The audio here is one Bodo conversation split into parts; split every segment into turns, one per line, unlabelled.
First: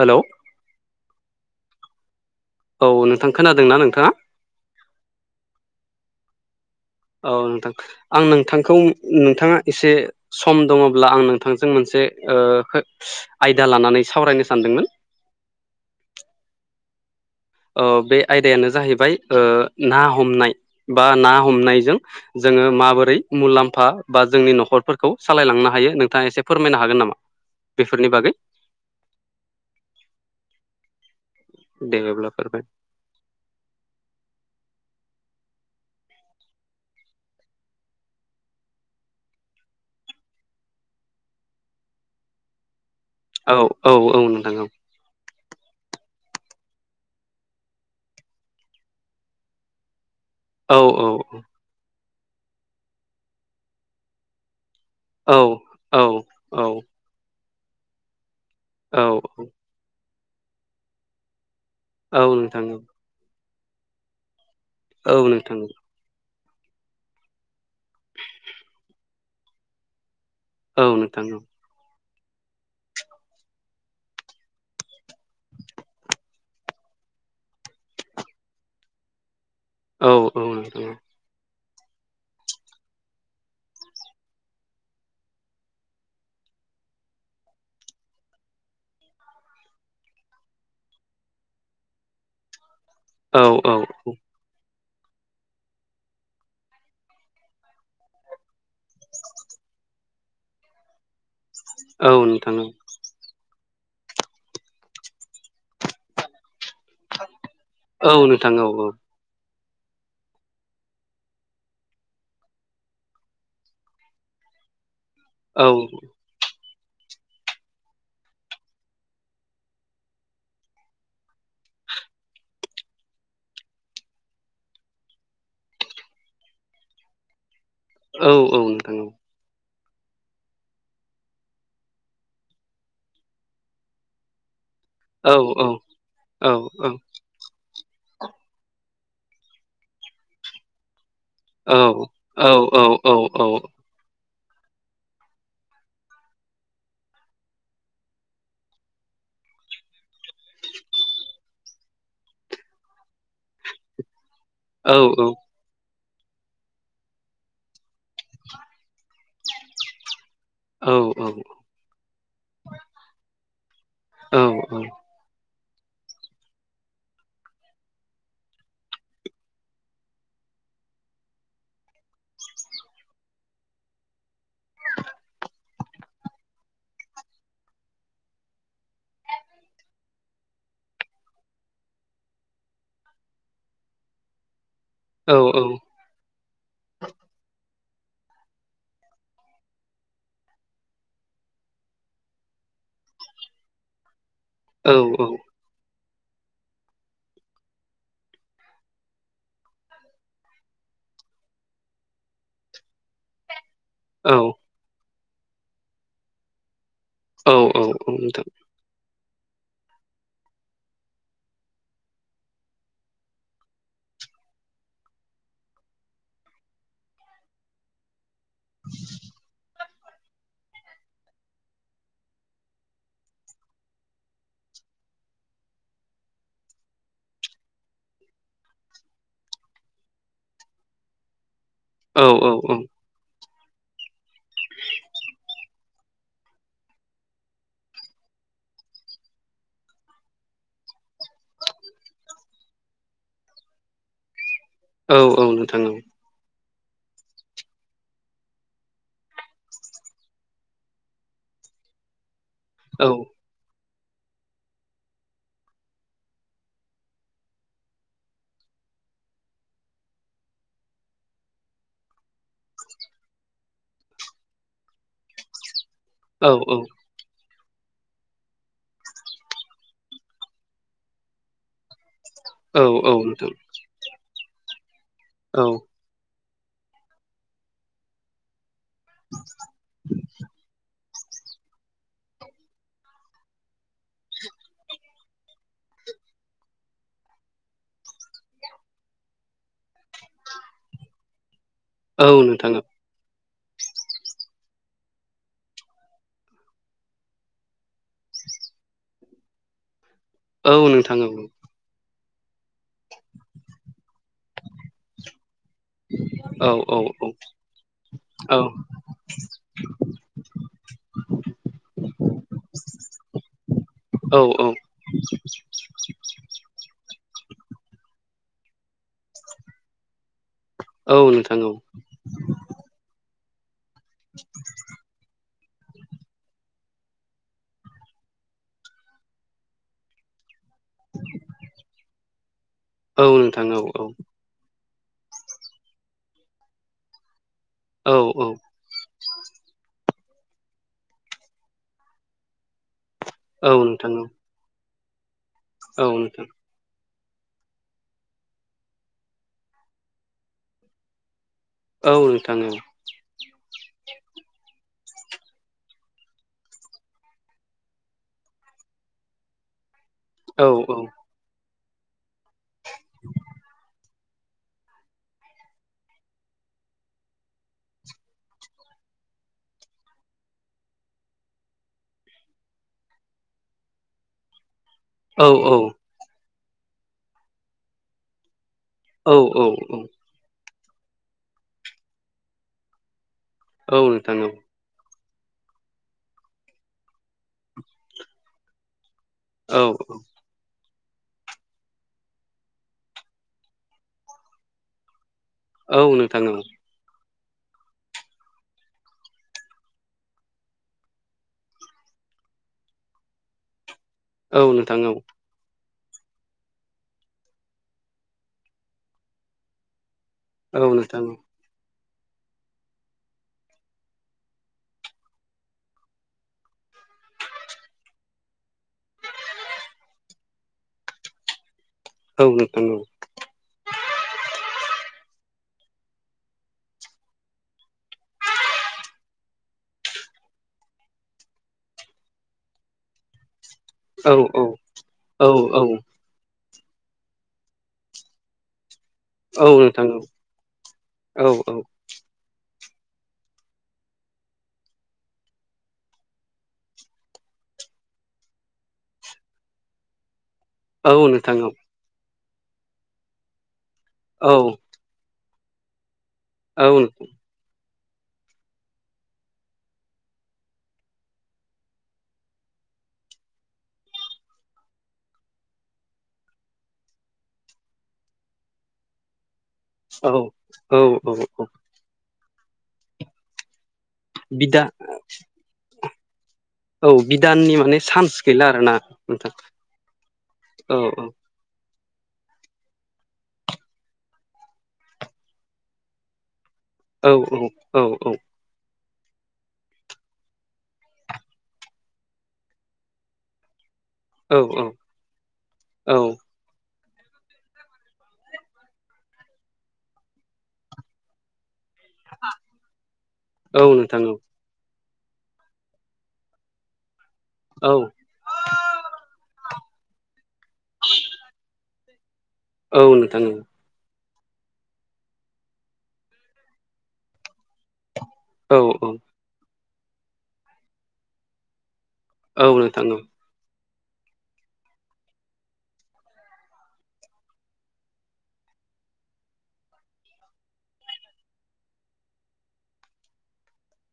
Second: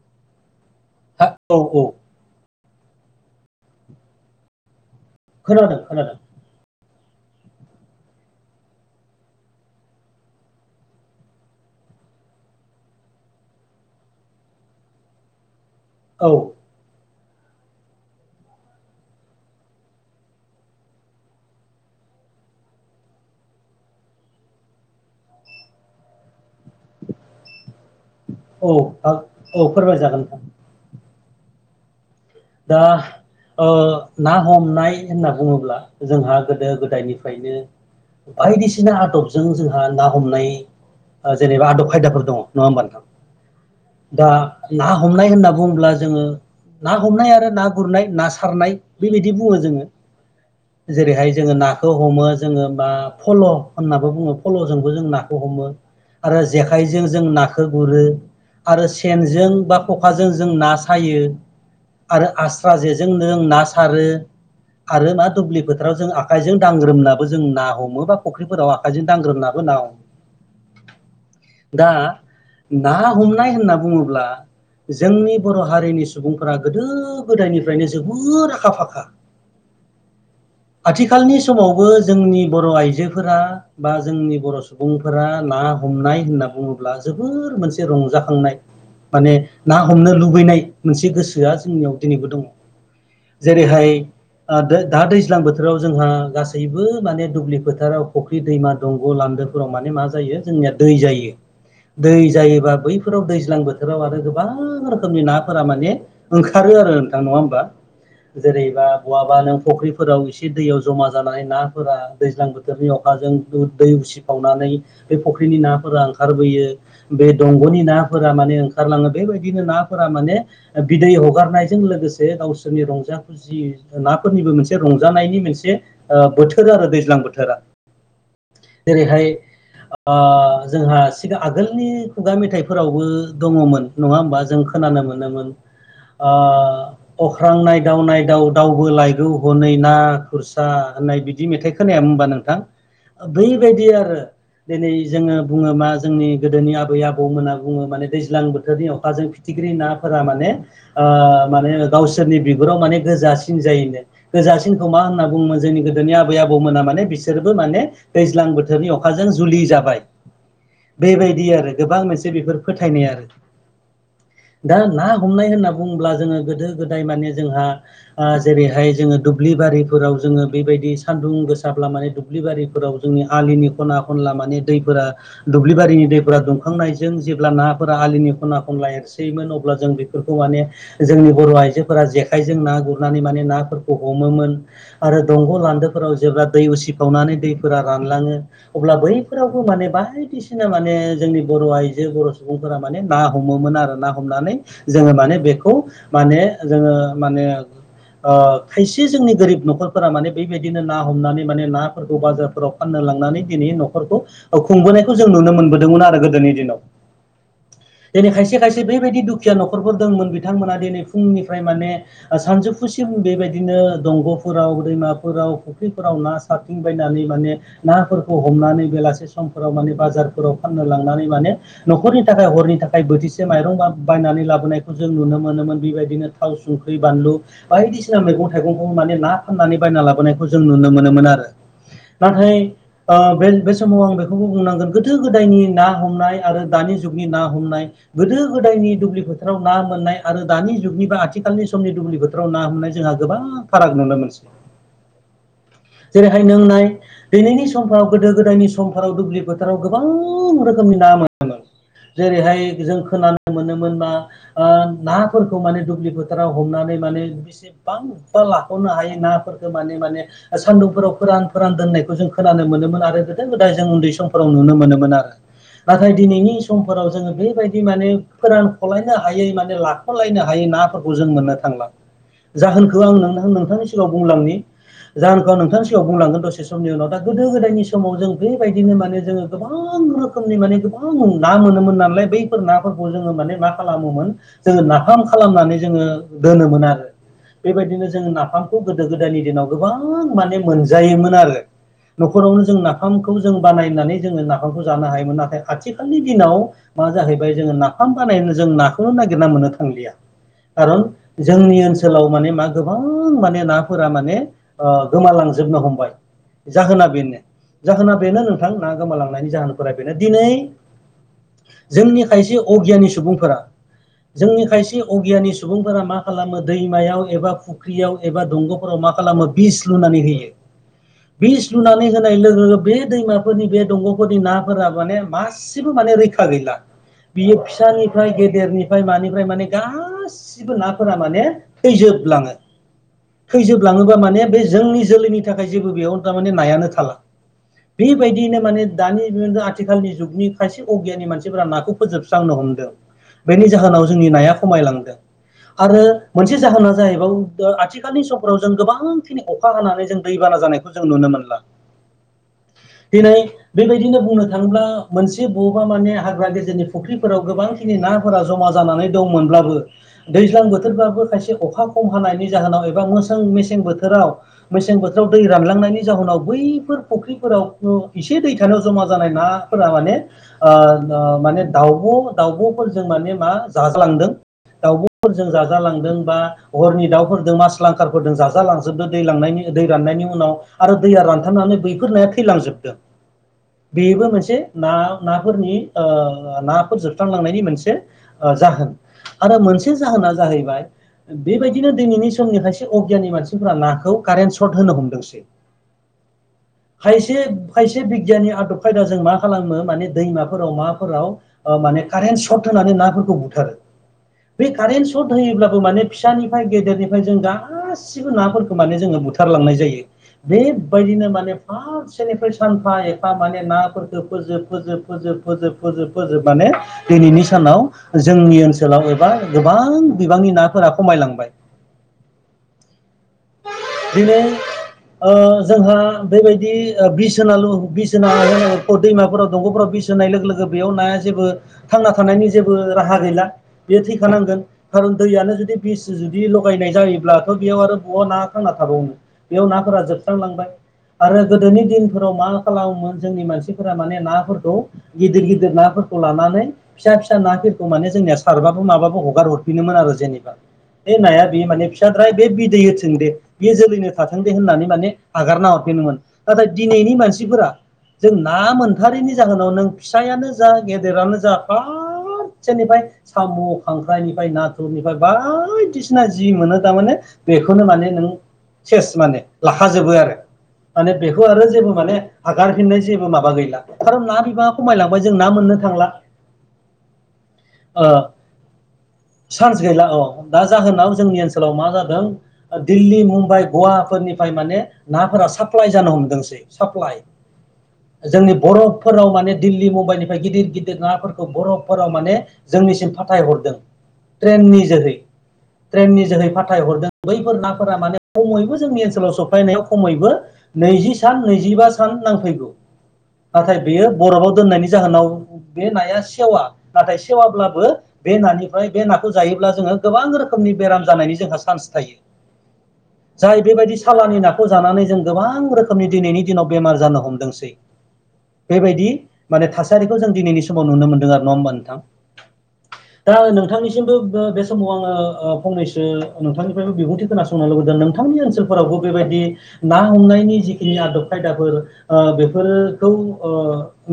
हेलौ
अ औ औ
औ नोंथां खोनादोंना नोंथाङा?
खोनादों खोनादों ।
औ नोंथां आं नोंथांखौ नोंथाङा एसे सम दङब्ला आं नोंथांजों मोनसे ओ खोथ-आयदा लानानै सावरायनो सानदोंमोन ।
औ
ओ बे आयदायानो जाहैबाय ओ ना हमनाय बा ना हमनायजों जों जोङो माबोरै मुलाम्फा बा जोंनि न'खरफोरखौ सालायलांनो हायो नोंथाङा एसे फोरमायनो हागोन नामा बेफोरनि बागै
औ औ फोरमायजागोन नोंथां
। देभबब्लाप [unintelligible]
दा ओ ना हमनाय होनना बुङोब्ला जोंहा गोदो गोदायनिफ्रायनो बायदिसिना आदबजों जोंहा ना हमनाय ओ जेनेबा आदब खायदाफोर दङ नङा होमबा नोंथां
औ औ औ
दा
नोंथां औ
ना हमनाय होनना बुंब्ला जोङो ना हमनाय आरो ना गुरनाय ना सारनाय बेबायदि बुङो जोङो
औ
। जेरैहाय जोङो नाखौ हमो जोङो बा फल' होननानै बुङो फल' जों जों
औ
नाखौ हमो
औ
आरो
औ
जेखाइजों जों नाखौ गुरो । आरो
औ
सेनजों बा ख'खाजों जों ना सायो ।
औ
आरो
नोंथां
आस्रा जेजों नों ना सारो आरो
औ
ना
नोंथां
दुब्लि फोथाराव जों आ खाइजों दांग्रोमनाबो जों ना हमो बा फुख्रिफोराव आखाइजों दांग्रोमनाबो ना हमो ।
औ नोंथां औ
हो ना हमनाय होनना बुङोब्ला जोंनि बर' हारिनि सुबुंफ्रा गोदो गोदायनिफ्रायनो जोबोर आखा फाखा
औ औ नोंथां
आथिखालनि बे समावबो जोंनि बर' आइजोफोरा बा जोंनि बर' सुबुंफोरा ना हमनाय होनना बुङोब्ला जोबोर मोनसे रंजाखांनाय माने ना हमनो लुबैनाय मोनसे गोसो जोंनियाव दिनैबो दङ
औ औ
जेरैहाय ओ दो दा दैज्लां बोथोराव जोंहा गासैबो माने दुब्लि फोथाराव फख्रि दैमा दंग' लान्दोफोराव माने मा जायो जोंनिया दै जायो।
औ
दै
नोंथां
जायोबा बैफोराव दैज्लां बोथोराव आरो गोबां रोखोमनि नाफोरा माने ओंखारो आरो नोंथां नङा होमबा
औ नोंथां औ
जेरैबा बहाबा नों फख्रिफोराव एसे दैयाव जमा जानानै नाफोरा दैज्लां बोथोरनि अखाजों दै उसिफावनानै बे फख्रिनि
औ
नाफोरा ओंखारबोयो। बे दंग'नि नाफोरा माने ओंखारलाङो बेबायदिनो नाफोरा माने बिदै हगारनायजों लोगोसे गावसोरनि रंजा खुसि नाफोरनिबो मोनसे रंजानायनि मोनसे बोथोर आरो दैज्लां बोथोरा।
औ औ नोंथां औ।
ओह जोंहा सिगां आगोलनि खुगा मेथाइफोरावबो दङमोन नङा होमबा जों खोनानो
औ
मोनोमोन
औ औ
ओ अख्रांनाय दाव नायदाव दावबो लायगौ हनै ना खुरसा होननाय बिदि मेथाइ खोनाया होनबा
औ
नोंथां
औ औ
बैबायदि आरो। दिनै जोङो बुङो मा जोंनि गोदोनि आबै आबौमोना बुङो माने दैज्लां बोथोरनि अखाजों फिथि ख्रि नाफोरा माने ओ माने गावसोरनि बिगुराव माने गोजा‌ सिन जायोनो गोजा सिनखौ
औ
मा होनना बुङोमो जोंनि गोदो जोंनि आबै आबौमोना माने बिसोरबो माने दैज्लां बोथोरनि अखाजों जुलि जाबाय। बेबायदि आरो गोबां मोनसे बेफोर फोथायनाय आरो दा ना हमनाय होनना बुङोब्ला जोङो गोदो गोदाय माने जोंहा ओ जेरैहाय जोङो दुब्लि बारिफोराव जोङो बेबायदि सान्दुं गोसाब्ला माने दुब्लिबारिफोराव जोंनि आलिनि खना खनला माने दैफोरा दुब्लिबारिनि दैफोरा दुंखांनायजों जेब्ला नाफोरा आलिनि खना खनला एरसोयोमोन अब्ला जों बे फोरखौ माने जोंनि बर' आइजोफोरा जेखाइजों ना गुरनानै माने नाफोरखौ हमोमोन। आरो दंग' लान्दोफोराव जेब्ला दै उसिफावनानै दै फोरा रानलाङो अब्ला बैफोरावबो माने बायदिसिना माने जोंनि बर' आइजो बर' सुबुं फोरा माने ना हमोमोन आरो ना हमनानै
औ
जोङो माने बेखौ माने जोङो माने ओ खायसे जोंनि गोरिब न'खरफोरा माने बेबायदिनो ना हमनानै माने नाफोरखौ बाजारफोराव फाननो लांनानै दिनै न'खरखौ खुंबोनायखौ जों नुनो मोनबोदोंमोन आरो गोदोनि दिनाव। दिनै खायसे खायसे बेबायदि दुखु खिया न'खरफोर दंमोन बिथांमोना दिनै फुंनिफ्राय माने सानजौफुसिम बेबायदिनो दंग' फोराव दैमाफोराव फुख्रिफोराव ना सारथिंबायनानै माने नाफोर खौ हमनानै बेलासे समफोराव माने बाजारफोराव फाननो लांनानै माने न'खरनि थाखाय हरनि थाखाय बोथिसे माइरं बा बायनानै लाबोनायखौ जों नुनो मोनोमोन बेबायदिनो थाव संख्रि बानलु बायदिसिना मैगं थाइगंखौ माने ना फाननानै बायना लाबोनायखौ जों नुनो मोनोमोन आरो
औ
नाथाय
नोंथां औ नोंथां औ
ओ बे बे समाव आं बेखौबो बुंनांगोन गोदो गोदायनि ना हमनाय आरो दानि जुगनि ना हमनाय गोदो गोदायनि दुब्लि फोथाराव ना मोननाय आरो दानि जुगनि बा आथिखालनि समनि दुब्लि फोथाराव ना मोननाय जोंहा गोबां फाराग नुनो मोनसै।
औ औ नोंथां औ।
जेरैहाय नों नाय दिनैनि समफ्राव गोदो गोदायनि समफोराव दुब्लि फोथाराव गोबां रोखोमनि ना मोनोमोन। जेरैहाय जों खोनानो मोनोमोन ओ नाफोरखौ माने दुब्लि फोथाराव हमनानै माने बेसेबांबा लाख' हायो नाफोरखौ माने माने सान्दुंफोराव फोरान फोरान दोननायखौ जों खोनानो मोनोमोन आरो गोदो गोदाय जों उन्दै समफोराव नुनो मोनोमोन आरो नाथाय दिनैनि समफोराव जोङो बेबायदि माने फोरानख'लायनो हायै माने लाख'लायनो हायै नाफोरखौ जों मोननो थांला जाहोनखौ आं नों नोंथांनि सिगाङाव बुंलांनि जाहोनखौ आं नोंथांनि सिगाङाव बुंलांगोन दसे समनि उनाव दा गोदो गोदायनि समाव जों बेबायदिनो माने जोङो गोबां रोखोमनि माने गोबां गो ना मोनोमोन नालाय बैफोर नाफोरखौ जोङो माने मा खालामोमोन जोङो नाफाम खालामनानै जोङो दोनोमोन आरो बेबायदिनो जोङो नाफामखौ गोदो गोदायनि दिनाव गोबां माने मोनजायोमोन आरो
औ नोंथां औ
न'खरावनो जों नाफाम खौ जों बानायनानै जोङो नाफामखौ जानो हायोमोन नाथाय आथिखालनि दिनाव मा जाहैबाय जोङो ना नाफाम बानायनो जों नाखौनो नागिरना मोननो थांलिया खारन
नोंथां औ नोंथां औ नोंथां औ नोंथां औ
जोंनि ओनसोलाव माने मा गोबां माने नाफोरा माने ओ गोमालांजोबनो हमबाय जाहोना बेनो जाहोना बेनो नोंथां ना गोमालांनायनि जाहोनफोरा बेनो दिनै जोंनि खायसे अगियानि सुबुंफोरा जोंनि खायसे अगियानि सुबुंफोरा मा खालामो दैमा याव एबा फुख्रियाव एबा दंग'फोराव मा खालामो बिस लुनानै होयो बिस लुनानै होनाय लोगो लोगो बे दैमाफोरनि बे दंग'फोरनि नाफोरा माने मासेबो माने रैखा गैला बियो फिसानिफ्राय गेदेरनिफ्राय मानिफ्राय माने गासै नाफोरा माने थैजोबलाङो थैजोबलाङोबा माने बे जोंनि जोलैनि थाखाय जेबो बेयाव थारमाने नायानो थाला बेबायदियैनो माने दानि आथिखालनि जुगनि खायसे अगियाननि मानसिफोरा नाखौ फोजोबस्रांनो हमदों बेनि जाहोनाव जोंनि
नोंथां
नाया खमायलांदों आरो
औ नोंथां
मोनसे जाहोनाव जाहैबायाव आथिखालनि समफ्राव जों गोबांखिनि अखा हानानै जों दैबाना जानायखौ जों नुनो मोनला
औ नोंथां
दिनै बेबायदिनो बुंनो थाङोब्ला मोनसे बबेबा माने हाग्रा गेजेरनि फुख्रिफोराव गोबांखिनि नाफोरा जमा जानानै दंमोनब्लाबो दैज्लां
औ
बोथोरबाबो खायसे अखा खम हानायनि जाहोनाव एबा मोसों मेसें बोथोराव मेसें बोथोराव दै रानलांनायनि जाहोनाव बैफोर फुख्रिफोराव इसे दै थानायाव जमा जानाय नाफोरा माने ओ ओ माने दाउब' दाउब'फोर जों माने मा जाजालांदों दाउब'फोर
औ
जों जाजालांदों बा हरनि दाउफोरजों मास लांखारफोरदों जाजालांजोबदों दै
औ
लांनायनि
औ
दै राननायनि उनाव आरो दैया रानथाबनानै बैफोर नाया थैलांजोबदों
औ
बेबो
नोंथां औ
मोनसे ना नाफोरनि ओ नाफोर जोबस्रांलांनायनि मोनसे ओ जाहोन आरो
औ
मोनसे जाहोना जाहैबाय बेबायदिनो दिनैनि समनि खायसे अगियाननि मानसिफोरारा नाखौ कारेन्ट सर्ट होनो हमदोंसै
औ नोंथां
खायसे खायसे बिगियाननि आदब खायदा जों मा खालामो माने दैमाफोराव माफोराव माने कारेन्ट सर्ट होनानै नाफोरखौ बुथारो।
औ
बे
नोंथां
कारेन्ट
औ
सर्ट होयोब्लाबो माने फिसानिफ्राय गेदेरनिफ्राय जों गासिबो नाफोरखौ माने जोङो बुथारलांनाय जायो।
औ नोंथां
बेबायदिनो माने फार्स्ट सेनिफ्राय सानफा एफा माने नाफोरखौ फोजोब फोजोब फोजोब फोजोब फोजोब फोजोबनानै दिनैनि सानाव जोंनि ओनसोलाव एबा गोबां बिबांनि नाफोरा खमाय लांबाय।
[unintelligible]
दिनै ओ जोंहा बेबायदि बिस होनाल' बिस होना दैमाफोराव दंग'फोराव बिस होनाय लोगो लोगो बेयाव नाया जेबो थांना थानायनि जेबो राहा गैला। बेयो
औ
थैखानांगोन, खारन
औ
दैयानो जुदि बिस जुदि लगायनाय जायोब्लाथ' बेयाव आरो [unintelligible] ना थांना थाबावनो। बेयाव
औ
नाफोरा
नोंथां औ
जोबस्रांलांबाय। आरो
औ
गोदोनि दिनफोराव मा खालामोमोन जोंनि मानसिफोरा माने नाफोरखौ गिदिर गिदिर नाफोरखौ लानानै फिसा फिसा ना माने जोंनिया सारबाबो माबो हगार हरफिनोमोन आरो जेनेबा।
औ
बे नाया
नोंथां औ
बे माने फिसाद्राय बे बिदै होथों दे बे जोलैनो
औ
थाथों दे होननानै माने हागारना हरफिनोमोन। नाथाय
औ
दिनैनि मानसिफोरा जों ना मोनथारैनि जाहोनाव नों फिसायानो जा गेदेरानो जा [unintelligible] सेनिफ्राय साम' खांख्राइनिफ्राय नाथुरनिफ्राय बायदिसिना जि मोनो थारमाने बेखौ खौनो माने नों सेस माने लाखाजोबो आरो
औ
माने
औ
बेखौ
औ
आरो जेबो माने हागारफिननो जेबो माबा गैला। खारन ना बिबाङा
बिदा
खमायलांबाय जों ना मोननो थांला।
[unintelligible] बिदाननि माने
ओ
चान्स गैला आरोना नोंथां
चान्स गैला औ दा
औ
जाहोनाव जोंनि ओनसोलाव मा जादों दिल्ली मुम्बाइ गवाफोरनिफ्राय माने नाफोरा साप्लाइ जानो हमदोंसै‌‌। साप्लाइ,
औ औ औ
जोंनि बर' फोराव माने दिल्ली मुम्बाइनिफ्राय गिदिर गिदिर नाफोरखौ बरफफोराव माने जोंनिसिम फाथायहरदों।
औ
ट्रेननि जोहै,
औ
ट्रेननि जोहै फाथायहरदों। बैफोर नाफोरा माने खमैबो जोंनि ओनसोलाव सफैनायाव खमैबो नैजि सान नैजिबा नांफैगौ। नाथाय
औ
बेयो
नोंथां औ
बरफाव दोननायनि जाहोनाव बे नाया सेवा, नाथाय सेवाब्लाबो
औ
बे नफ्राय बे नाखौ जायो ब्ला जोङो गोबां रोखोमनि बेराम जानायनि जोंहा चान्स थायो।
औ नोंथां औ।
जाय बेबायदि सालानि नाखौ जानानै जों गोबां रोखोमनि दिनैनि दिनाव बेमार जानो हमदोंसै।
औ
बेबायदि
औ
माने थासारिखौ जों दिनैनि समाव नुनो मोनदों आरो नङा होमबा नोंथां।
औनो नोंथां औ।
दा नोंथांनिसिमबो बे समाव आङो फंनैसो नोंथांनि बिबुंथि खोनासंनो लुबैदों नोंथांनि ओनसोलफोरावबो बेबायदि ना हमनायनि जिखिनि आदब खायदाफोर बेफोरखौ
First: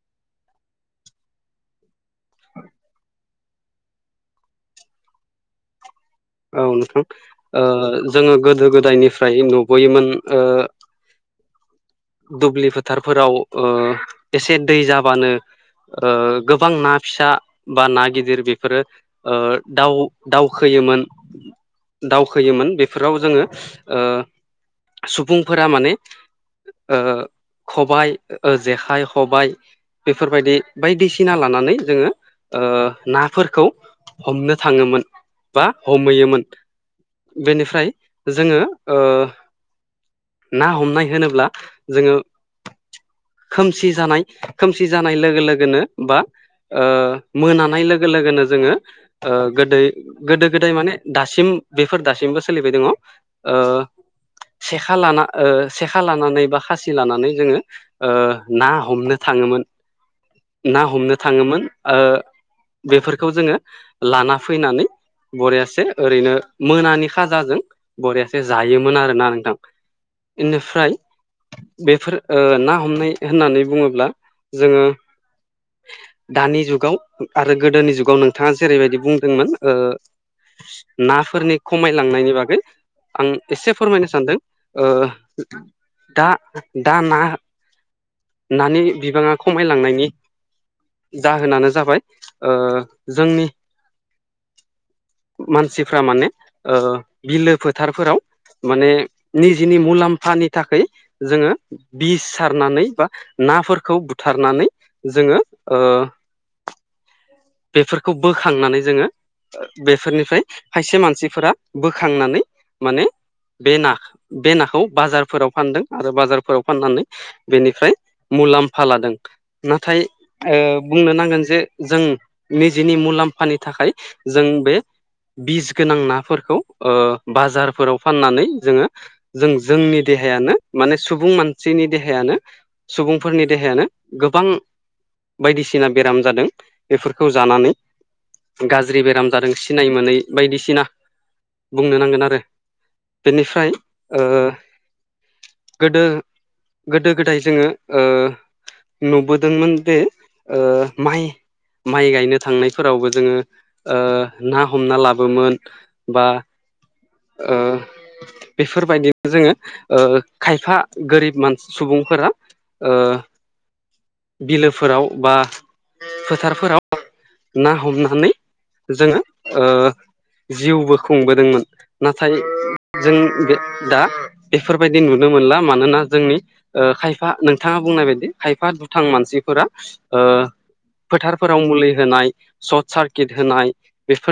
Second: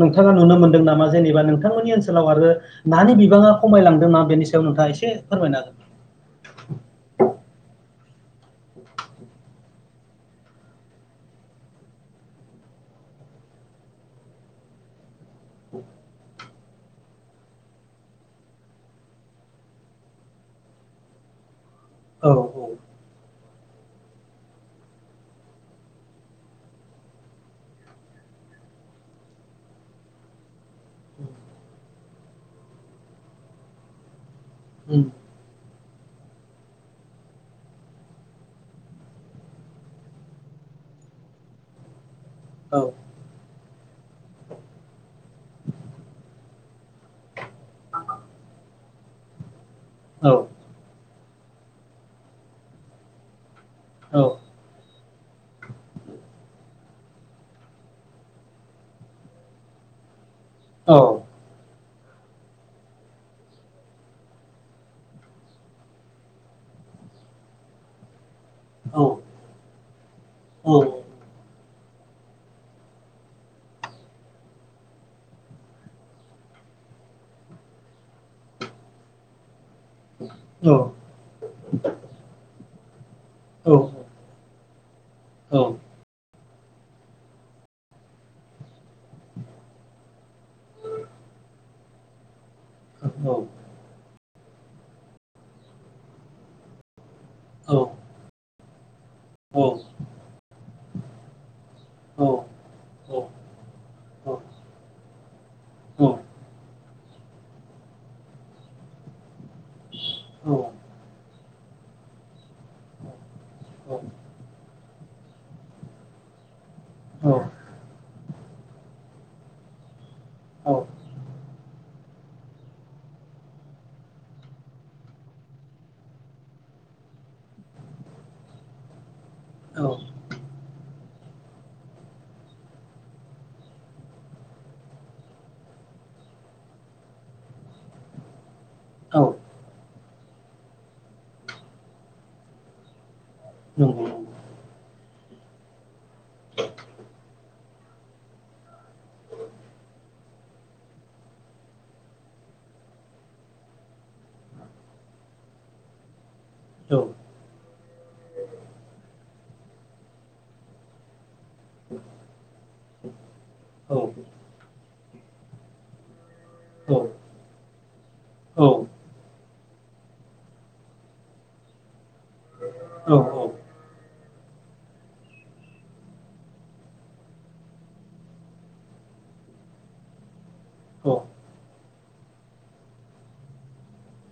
नोंथाङा नुनो मोनदों नामा जेनेबा नोंथांमोननि ओनसोलाव आरो नानि बिबाङा खमायलांदों ना बेनि सायाव नोंथाङा एसे फोरमायनो हागोन।
औ नोंथां। जोङो गोदो गोदायनिफ्राय न बयोमोन ओ दुब्लि फोथारफोराव ओ एसे दै जाबानो ओ गोबां ना फिसा बा ना गिदिर बेफोरो ओ दाव दावखोयो योमोन
हागोन
दावखोयोमोन बेफोराव जोङो ओ सुबुंफोरा माने ओ खबाय जेखाइ खबाय बेफोरबायदि बायदिसिना लानानै जोङो ओ नाफोरखौ हमनो थाङोमोन, बा हमहैयोमोन। बेनिफ्राय जोङो ओ ना हमनाय होनोब्ला जोङो
औ।
खोमसि जानाय खोमसि जानाय लोगो लोगोनो बा मोनानाय लोगो लोगोनो जोङो गोदै
औ
गोदो गोदाय माने दासिम बेफोर दासिमबो सोलिबाय दङ
औ
सेखा लाना सेखा लानानै बा खासि लानानै जोङो ना हमनो थाङोमोन ना
औ
हमनो थाङोमोन बेफोरखौ जोङो लाना फैनानै बरियासे ओरैनो मोनानि खाजाजों बरियासे जायोमोन आरोोना नोंथां बेनिफ्राय बेफोर ना हमनाय होननानै बुङोब्ला जोङो दानि जुगाव आरो गोदोनि जुगाव नोंथाङा जेरैबायदि बुंदोंमोन नाफोरनि खमायलांनायनि बागै आं
औ औ
एसे फोरमायनो सानदों
औ औ
दा दा ना नानि बिबाङा खमायलांनायनि जाहोनानो जाबाय ओ
औ
जोंनि मानसिफ्रा माने ओ बिलो फोथारफोराव माने निजिनि मुलाम्फानि थाखाय जोङो बि सारनानै बा नाफोरखौ बुथारनानै जोङो ओ बेफोरखौ बोखांनानै जोङो बेफोरनिफ्राय खायसे मानसिफोरा बोखांनानै माने बे ना बे नाखौ बाजारफोराव फानदों आरो बाजारफोराव फाननानै बेनिफ्राय मुलाम्फा लादों नाथाय
औ औ
बुंनो नांगोन जे जों निजिनि मुलाम्फानि थाखाय जों बे बिस गोनां नाफोरखौ ओ बाजारफोराव फाननानै जोङो जों
औ
जोंनि दे हायानो माने सुबुं मानसिनि देहायानो सुबुंफोरनि देहायानो गोबां बायदिसिना बेराम जादों बेफो रखौ जानानै गाज्रि
औ
बेराम जादों सिनाय मोनै बायदिसिना बुंनो नांगोन आरो बेनिफ्राय
नंगौ
ओ गोदो गोदो गोदाय जोङो ओ नुबोदोंमोन बे ओ माइ माइ गायनो थांनायफोरावबो जोङो ओ ना हमना लाबोन बा
नंगौ
ओ बेफोरबायदिनो जोङो ओ खायफा गोरिब मानसि सुबुं फ्रा ओ
औ
बिलोफोराव बा फोथारफोराव
औ
ना हमनानै
औ
जोङो ओ जिउबो खुंबोदोंमोन नाथाय जों
औ
बे दा बेफोरबायदि नुनो मोनला मानोना जोंनि खायफा नोंथाङा बुंनाय बायदि खायफा दुथां मानसि बेफोरा ओ
औ
फोराव मुलि होनाय सार सारखिथ होन बेफोर